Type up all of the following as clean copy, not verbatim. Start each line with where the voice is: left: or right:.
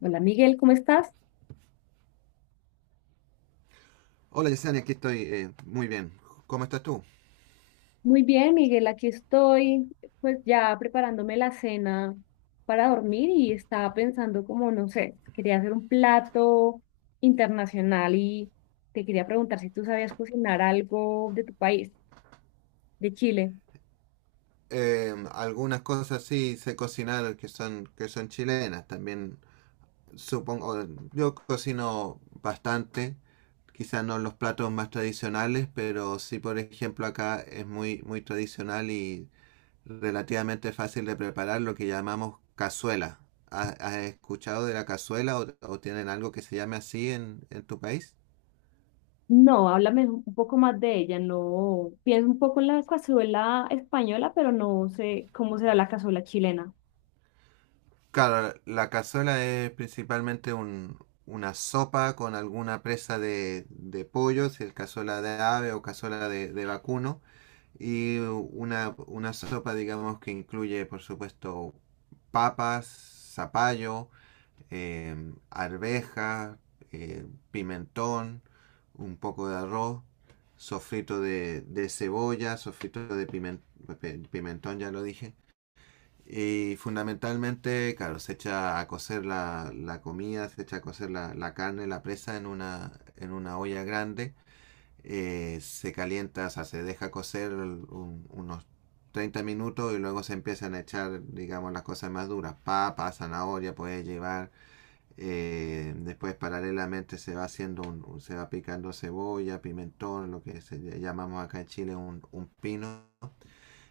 left: Hola Miguel, ¿cómo estás?
right: Hola Yesenia, aquí estoy. Muy bien. ¿Cómo estás tú?
left: Muy bien, Miguel, aquí estoy, pues ya preparándome la cena para dormir y estaba pensando como, no sé, quería hacer un plato internacional y te quería preguntar si tú sabías cocinar algo de tu país, de Chile.
right: Algunas cosas sí sé cocinar que son chilenas. También supongo, yo cocino bastante. Quizás no los platos más tradicionales, pero sí, por ejemplo, acá es muy, muy tradicional y relativamente fácil de preparar lo que llamamos cazuela. ¿Has escuchado de la cazuela o tienen algo que se llame así en tu país?
left: No, háblame un poco más de ella, no, pienso un poco en la cazuela española, pero no sé cómo será la cazuela chilena.
right: Claro, la cazuela es principalmente una sopa con alguna presa de pollo, si es cazuela de ave o cazuela de vacuno, y una sopa, digamos, que incluye, por supuesto, papas, zapallo, arveja, pimentón, un poco de arroz, sofrito de cebolla, sofrito de pimentón, ya lo dije y fundamentalmente, claro, se echa a cocer la comida, se echa a cocer la carne, la presa en una olla grande. Se calienta, o sea, se deja cocer unos 30 minutos y luego se empiezan a echar, digamos, las cosas más duras. Papa, zanahoria, puedes llevar. Después paralelamente se va haciendo se va picando cebolla, pimentón, lo que se llamamos acá en Chile un pino,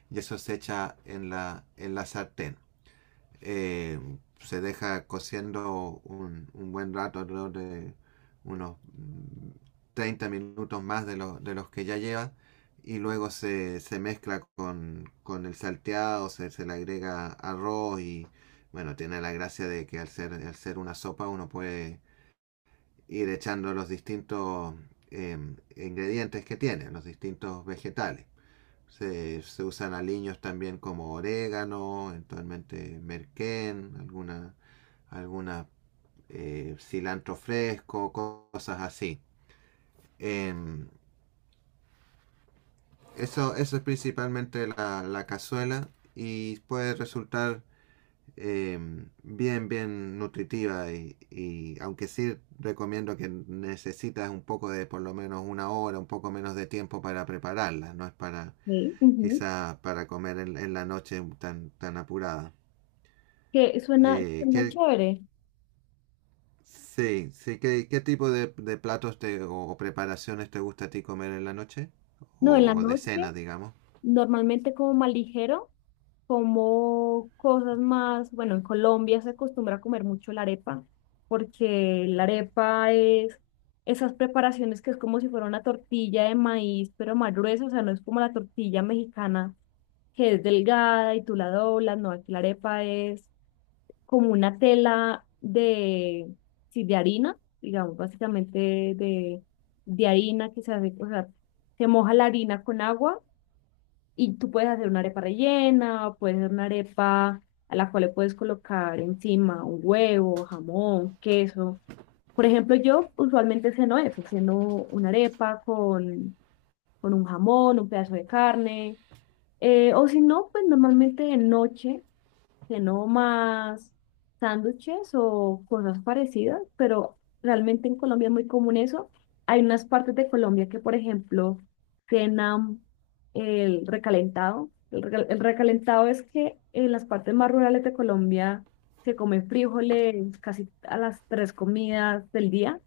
right: y eso se echa en la sartén, eh, se deja cociendo un buen rato, alrededor de unos 30 minutos más de los que ya lleva, y luego se mezcla con el salteado, se le agrega arroz y bueno, tiene la gracia de que al ser una sopa uno puede ir echando los distintos eh, ingredientes que tiene, los distintos vegetales. Se usan aliños también como orégano, eventualmente merquén, alguna, alguna cilantro fresco, cosas así. Em, eso es principalmente la cazuela y puede resultar, bien, bien nutritiva y aunque sí recomiendo que necesitas un poco de por lo menos una hora, un poco menos de tiempo para prepararla, no es para
left: Sí. Ujú.
right: quizás para comer la noche tan, tan apurada.
left: Que suena,
right: Eh,
left: suena
right: ¿qué,
left: chévere.
right: sí, sí. ¿Qué tipo de platos o preparaciones te gusta a ti comer en la noche?
left: No, en la
right: O de
left: noche.
right: cena, digamos.
left: Normalmente como más ligero, como cosas más, bueno, en Colombia se acostumbra a comer mucho la arepa, porque la arepa es esas preparaciones que es como si fuera una tortilla de maíz, pero más gruesa, o sea, no es como la tortilla mexicana que es delgada y tú la doblas, no, aquí la arepa es como una tela de, sí, de harina, digamos, básicamente de, harina que se hace, o sea, se moja la harina con agua y tú puedes hacer una arepa rellena, puedes hacer una arepa a la cual le puedes colocar encima un huevo, jamón, queso. Por ejemplo, yo usualmente ceno eso, ceno una arepa con, un jamón, un pedazo de carne, o si no, pues normalmente de noche que no más sándwiches o cosas parecidas, pero realmente en Colombia es muy común eso. Hay unas partes de Colombia que, por ejemplo, cenan el recalentado. El recalentado es que en las partes más rurales de Colombia se come frijoles casi a las 3 comidas del día.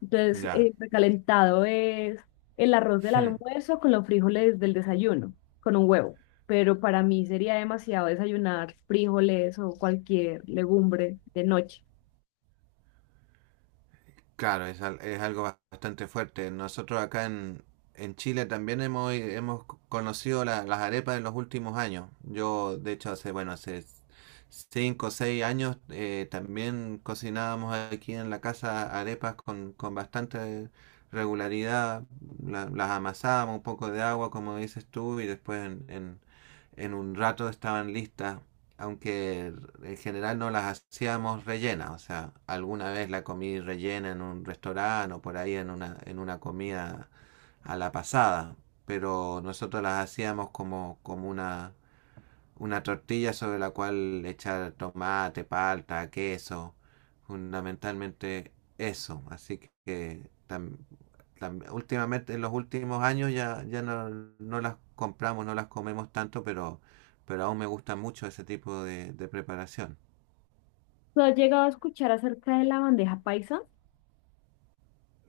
left: Entonces,
right: Ya.
left: el recalentado es el arroz del
right: Hmm.
left: almuerzo con los frijoles del desayuno, con un huevo. Pero para mí sería demasiado desayunar frijoles o cualquier legumbre de noche.
right: Claro, es algo bastante fuerte. Nosotros acá en Chile también hemos conocido las arepas en los últimos años. Yo, de hecho, bueno, hace 5 o 6 años, también cocinábamos aquí en la casa arepas con bastante regularidad. Las amasábamos un poco de agua, como dices tú, y después en un rato estaban listas, aunque en general no las hacíamos rellenas. O sea, alguna vez la comí rellena en un restaurante o por ahí en una comida a la pasada, pero nosotros las hacíamos como una tortilla sobre la cual echar tomate, palta, queso, fundamentalmente eso. Así que últimamente, en los últimos años ya no las compramos, no las comemos tanto, pero aún me gusta mucho ese tipo de preparación.
left: ¿Tú has llegado a escuchar acerca de la bandeja paisa?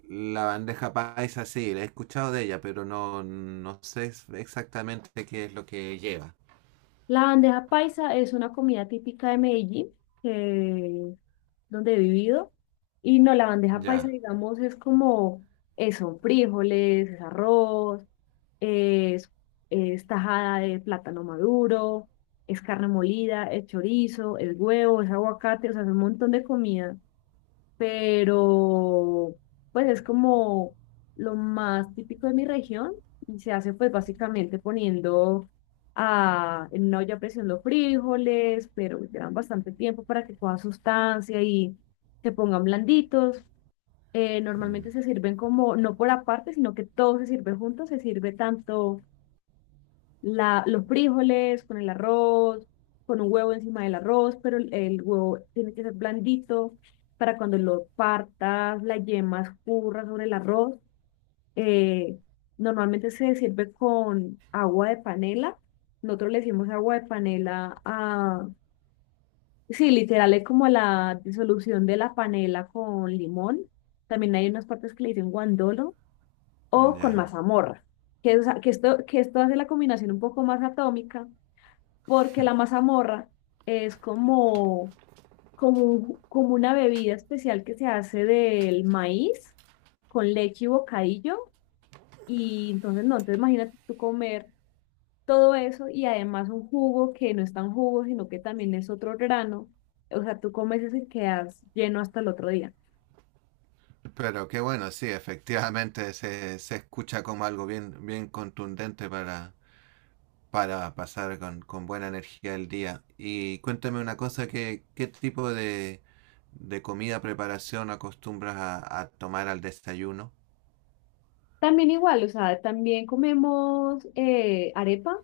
right: La bandeja paisa sí, la he escuchado de ella, pero no sé exactamente qué es lo que lleva.
left: La bandeja paisa es una comida típica de Medellín, que es donde he vivido. Y no, la bandeja paisa,
right: Ya.
left: digamos, es como eso, frijoles, es arroz. es, es tajada de plátano maduro, es carne molida, es chorizo, es huevo, es aguacate, o sea, es un montón de comida, pero pues es como lo más típico de mi región y se hace pues básicamente poniendo en una olla a presión los frijoles, pero llevan bastante tiempo para que coja sustancia y se pongan blanditos. Normalmente
right: Mm.
left: se sirven como, no por aparte, sino que todo se sirve junto, se sirve tanto la, los frijoles con el arroz, con un huevo encima del arroz, pero el huevo tiene que ser blandito para cuando lo partas, la yema escurra sobre el arroz. Eh, Normalmente se sirve con agua de panela. Nosotros le decimos agua de panela a... Sí, literal es como la disolución de la panela con limón. También hay unas partes que le dicen guandolo o con
right: Ya.
left: mazamorra, que esto hace la combinación un poco más atómica porque la mazamorra es como una bebida especial que se hace del maíz con leche y bocadillo. Y entonces, no, entonces imagínate tú comer todo eso y además un jugo que no es tan jugo, sino que también es otro grano. O sea, tú comes eso y quedas lleno hasta el otro día.
right: Pero qué bueno, sí, efectivamente se escucha como algo bien, bien contundente para pasar con buena energía el día. Y cuéntame una cosa, ¿qué tipo de comida preparación acostumbras a tomar al desayuno?
left: También igual, o sea, también comemos arepa.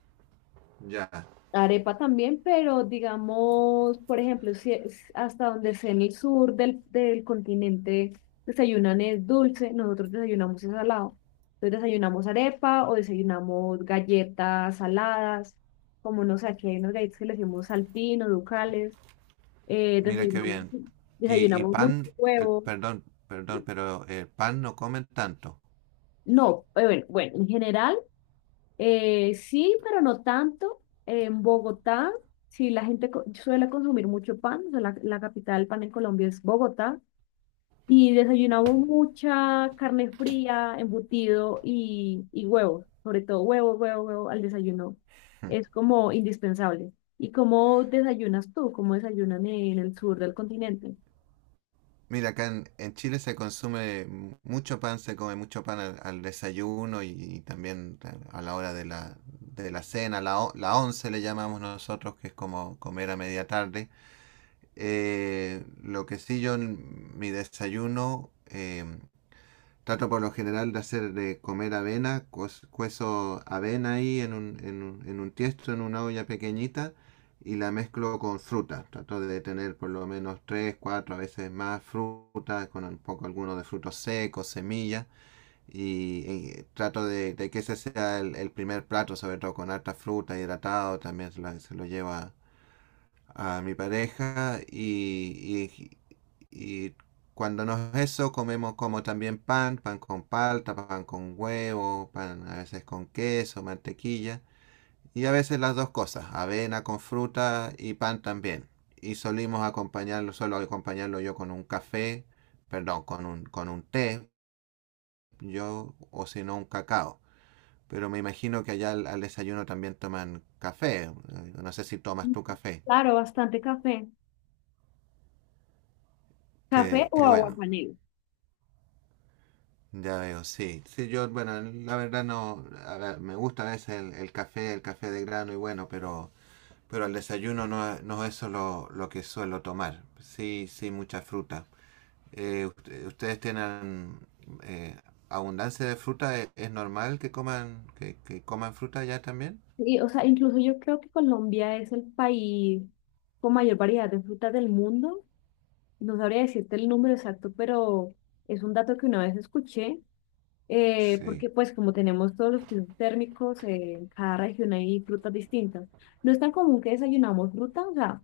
right: Ya,
left: Arepa también, pero digamos, por ejemplo, si es hasta donde sea en el sur del continente desayunan es dulce, nosotros desayunamos es salado. Entonces desayunamos arepa o desayunamos galletas saladas, como no sé, aquí hay unas galletas que le decimos saltín o ducales, eh,
right: mira qué
left: desayunamos,
right: bien. Y
left: desayunamos mucho
right: pan,
left: huevo.
right: perdón, perdón, pero el pan no comen tanto.
left: No, bueno, bueno, en general. Sí, pero no tanto. En Bogotá, sí, la gente suele consumir mucho pan. O sea, la capital del pan en Colombia es Bogotá. Y desayunamos mucha carne fría, embutido y huevos. Sobre todo huevo, huevo, huevo al desayuno. Es como indispensable. ¿Y cómo desayunas tú? ¿Cómo desayunan en el sur del continente?
right: Mira, acá en Chile se consume mucho pan, se come mucho pan al desayuno y también a la hora de la cena, la once le llamamos nosotros, que es como comer a media tarde. Lo que sí yo en mi desayuno, trato por lo general de hacer de comer avena, cuezo avena ahí en un tiesto, en una olla pequeñita y la mezclo con fruta. Trato de tener por lo menos tres, cuatro, a veces más frutas, con un poco alguno de frutos secos, semillas, y trato de que ese sea el primer plato, sobre todo con harta fruta, hidratado. También se lo lleva a mi pareja y cuando no es eso comemos como también pan, pan con palta, pan con huevo, pan a veces con queso, mantequilla y a veces las dos cosas, avena con fruta y pan también. Y solimos acompañarlo, solo acompañarlo yo con un café, perdón, con un té, yo o si no un cacao. Pero me imagino que allá al desayuno también toman café. No sé si tomas tu café.
left: Claro, bastante café. ¿Café o
right: Que
left: agua?
right: bueno. Ya veo, sí. Sí, yo, bueno, la verdad no, a ver, me gusta a veces el café, el café de grano y bueno, pero al desayuno no, no es eso lo que suelo tomar. Sí, sí, mucha fruta. ¿Ustedes tienen eh, abundancia de fruta? ¿Es normal que coman, que coman fruta ya también?
left: Sí, o sea, incluso yo creo que Colombia es el país con mayor variedad de frutas del mundo. No sabría decirte el número exacto, pero es un dato que una vez escuché,
right: Sí.
left: porque pues como tenemos todos los pisos térmicos, en cada región hay frutas distintas. No es tan común que desayunamos fruta, o sea,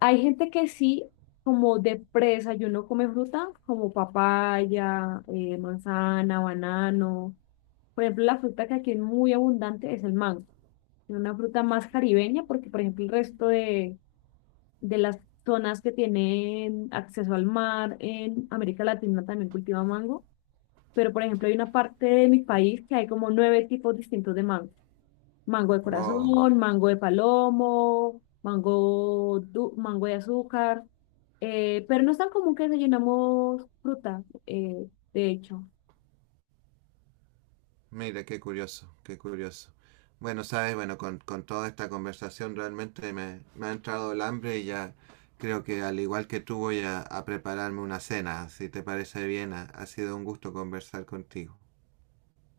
left: hay gente que sí, como de pre-desayuno come fruta, como papaya, manzana, banano. Por ejemplo, la fruta que aquí es muy abundante es el mango. Una fruta más caribeña, porque por ejemplo el resto de, las zonas que tienen acceso al mar en América Latina también cultiva mango, pero por ejemplo hay una parte de mi país que hay como 9 tipos distintos de mango. Mango de corazón,
right: Wow.
left: mango de palomo, mango de azúcar, pero no es tan común que desayunamos fruta, de hecho.
right: Mira, qué curioso, qué curioso. Bueno, sabes, bueno, con toda esta conversación realmente me ha entrado el hambre y ya creo que al igual que tú voy a prepararme una cena. Si te parece bien, ha sido un gusto conversar contigo.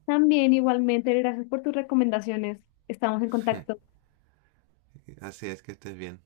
left: También igualmente, gracias por tus recomendaciones. Estamos en contacto.
right: Así es que estés bien.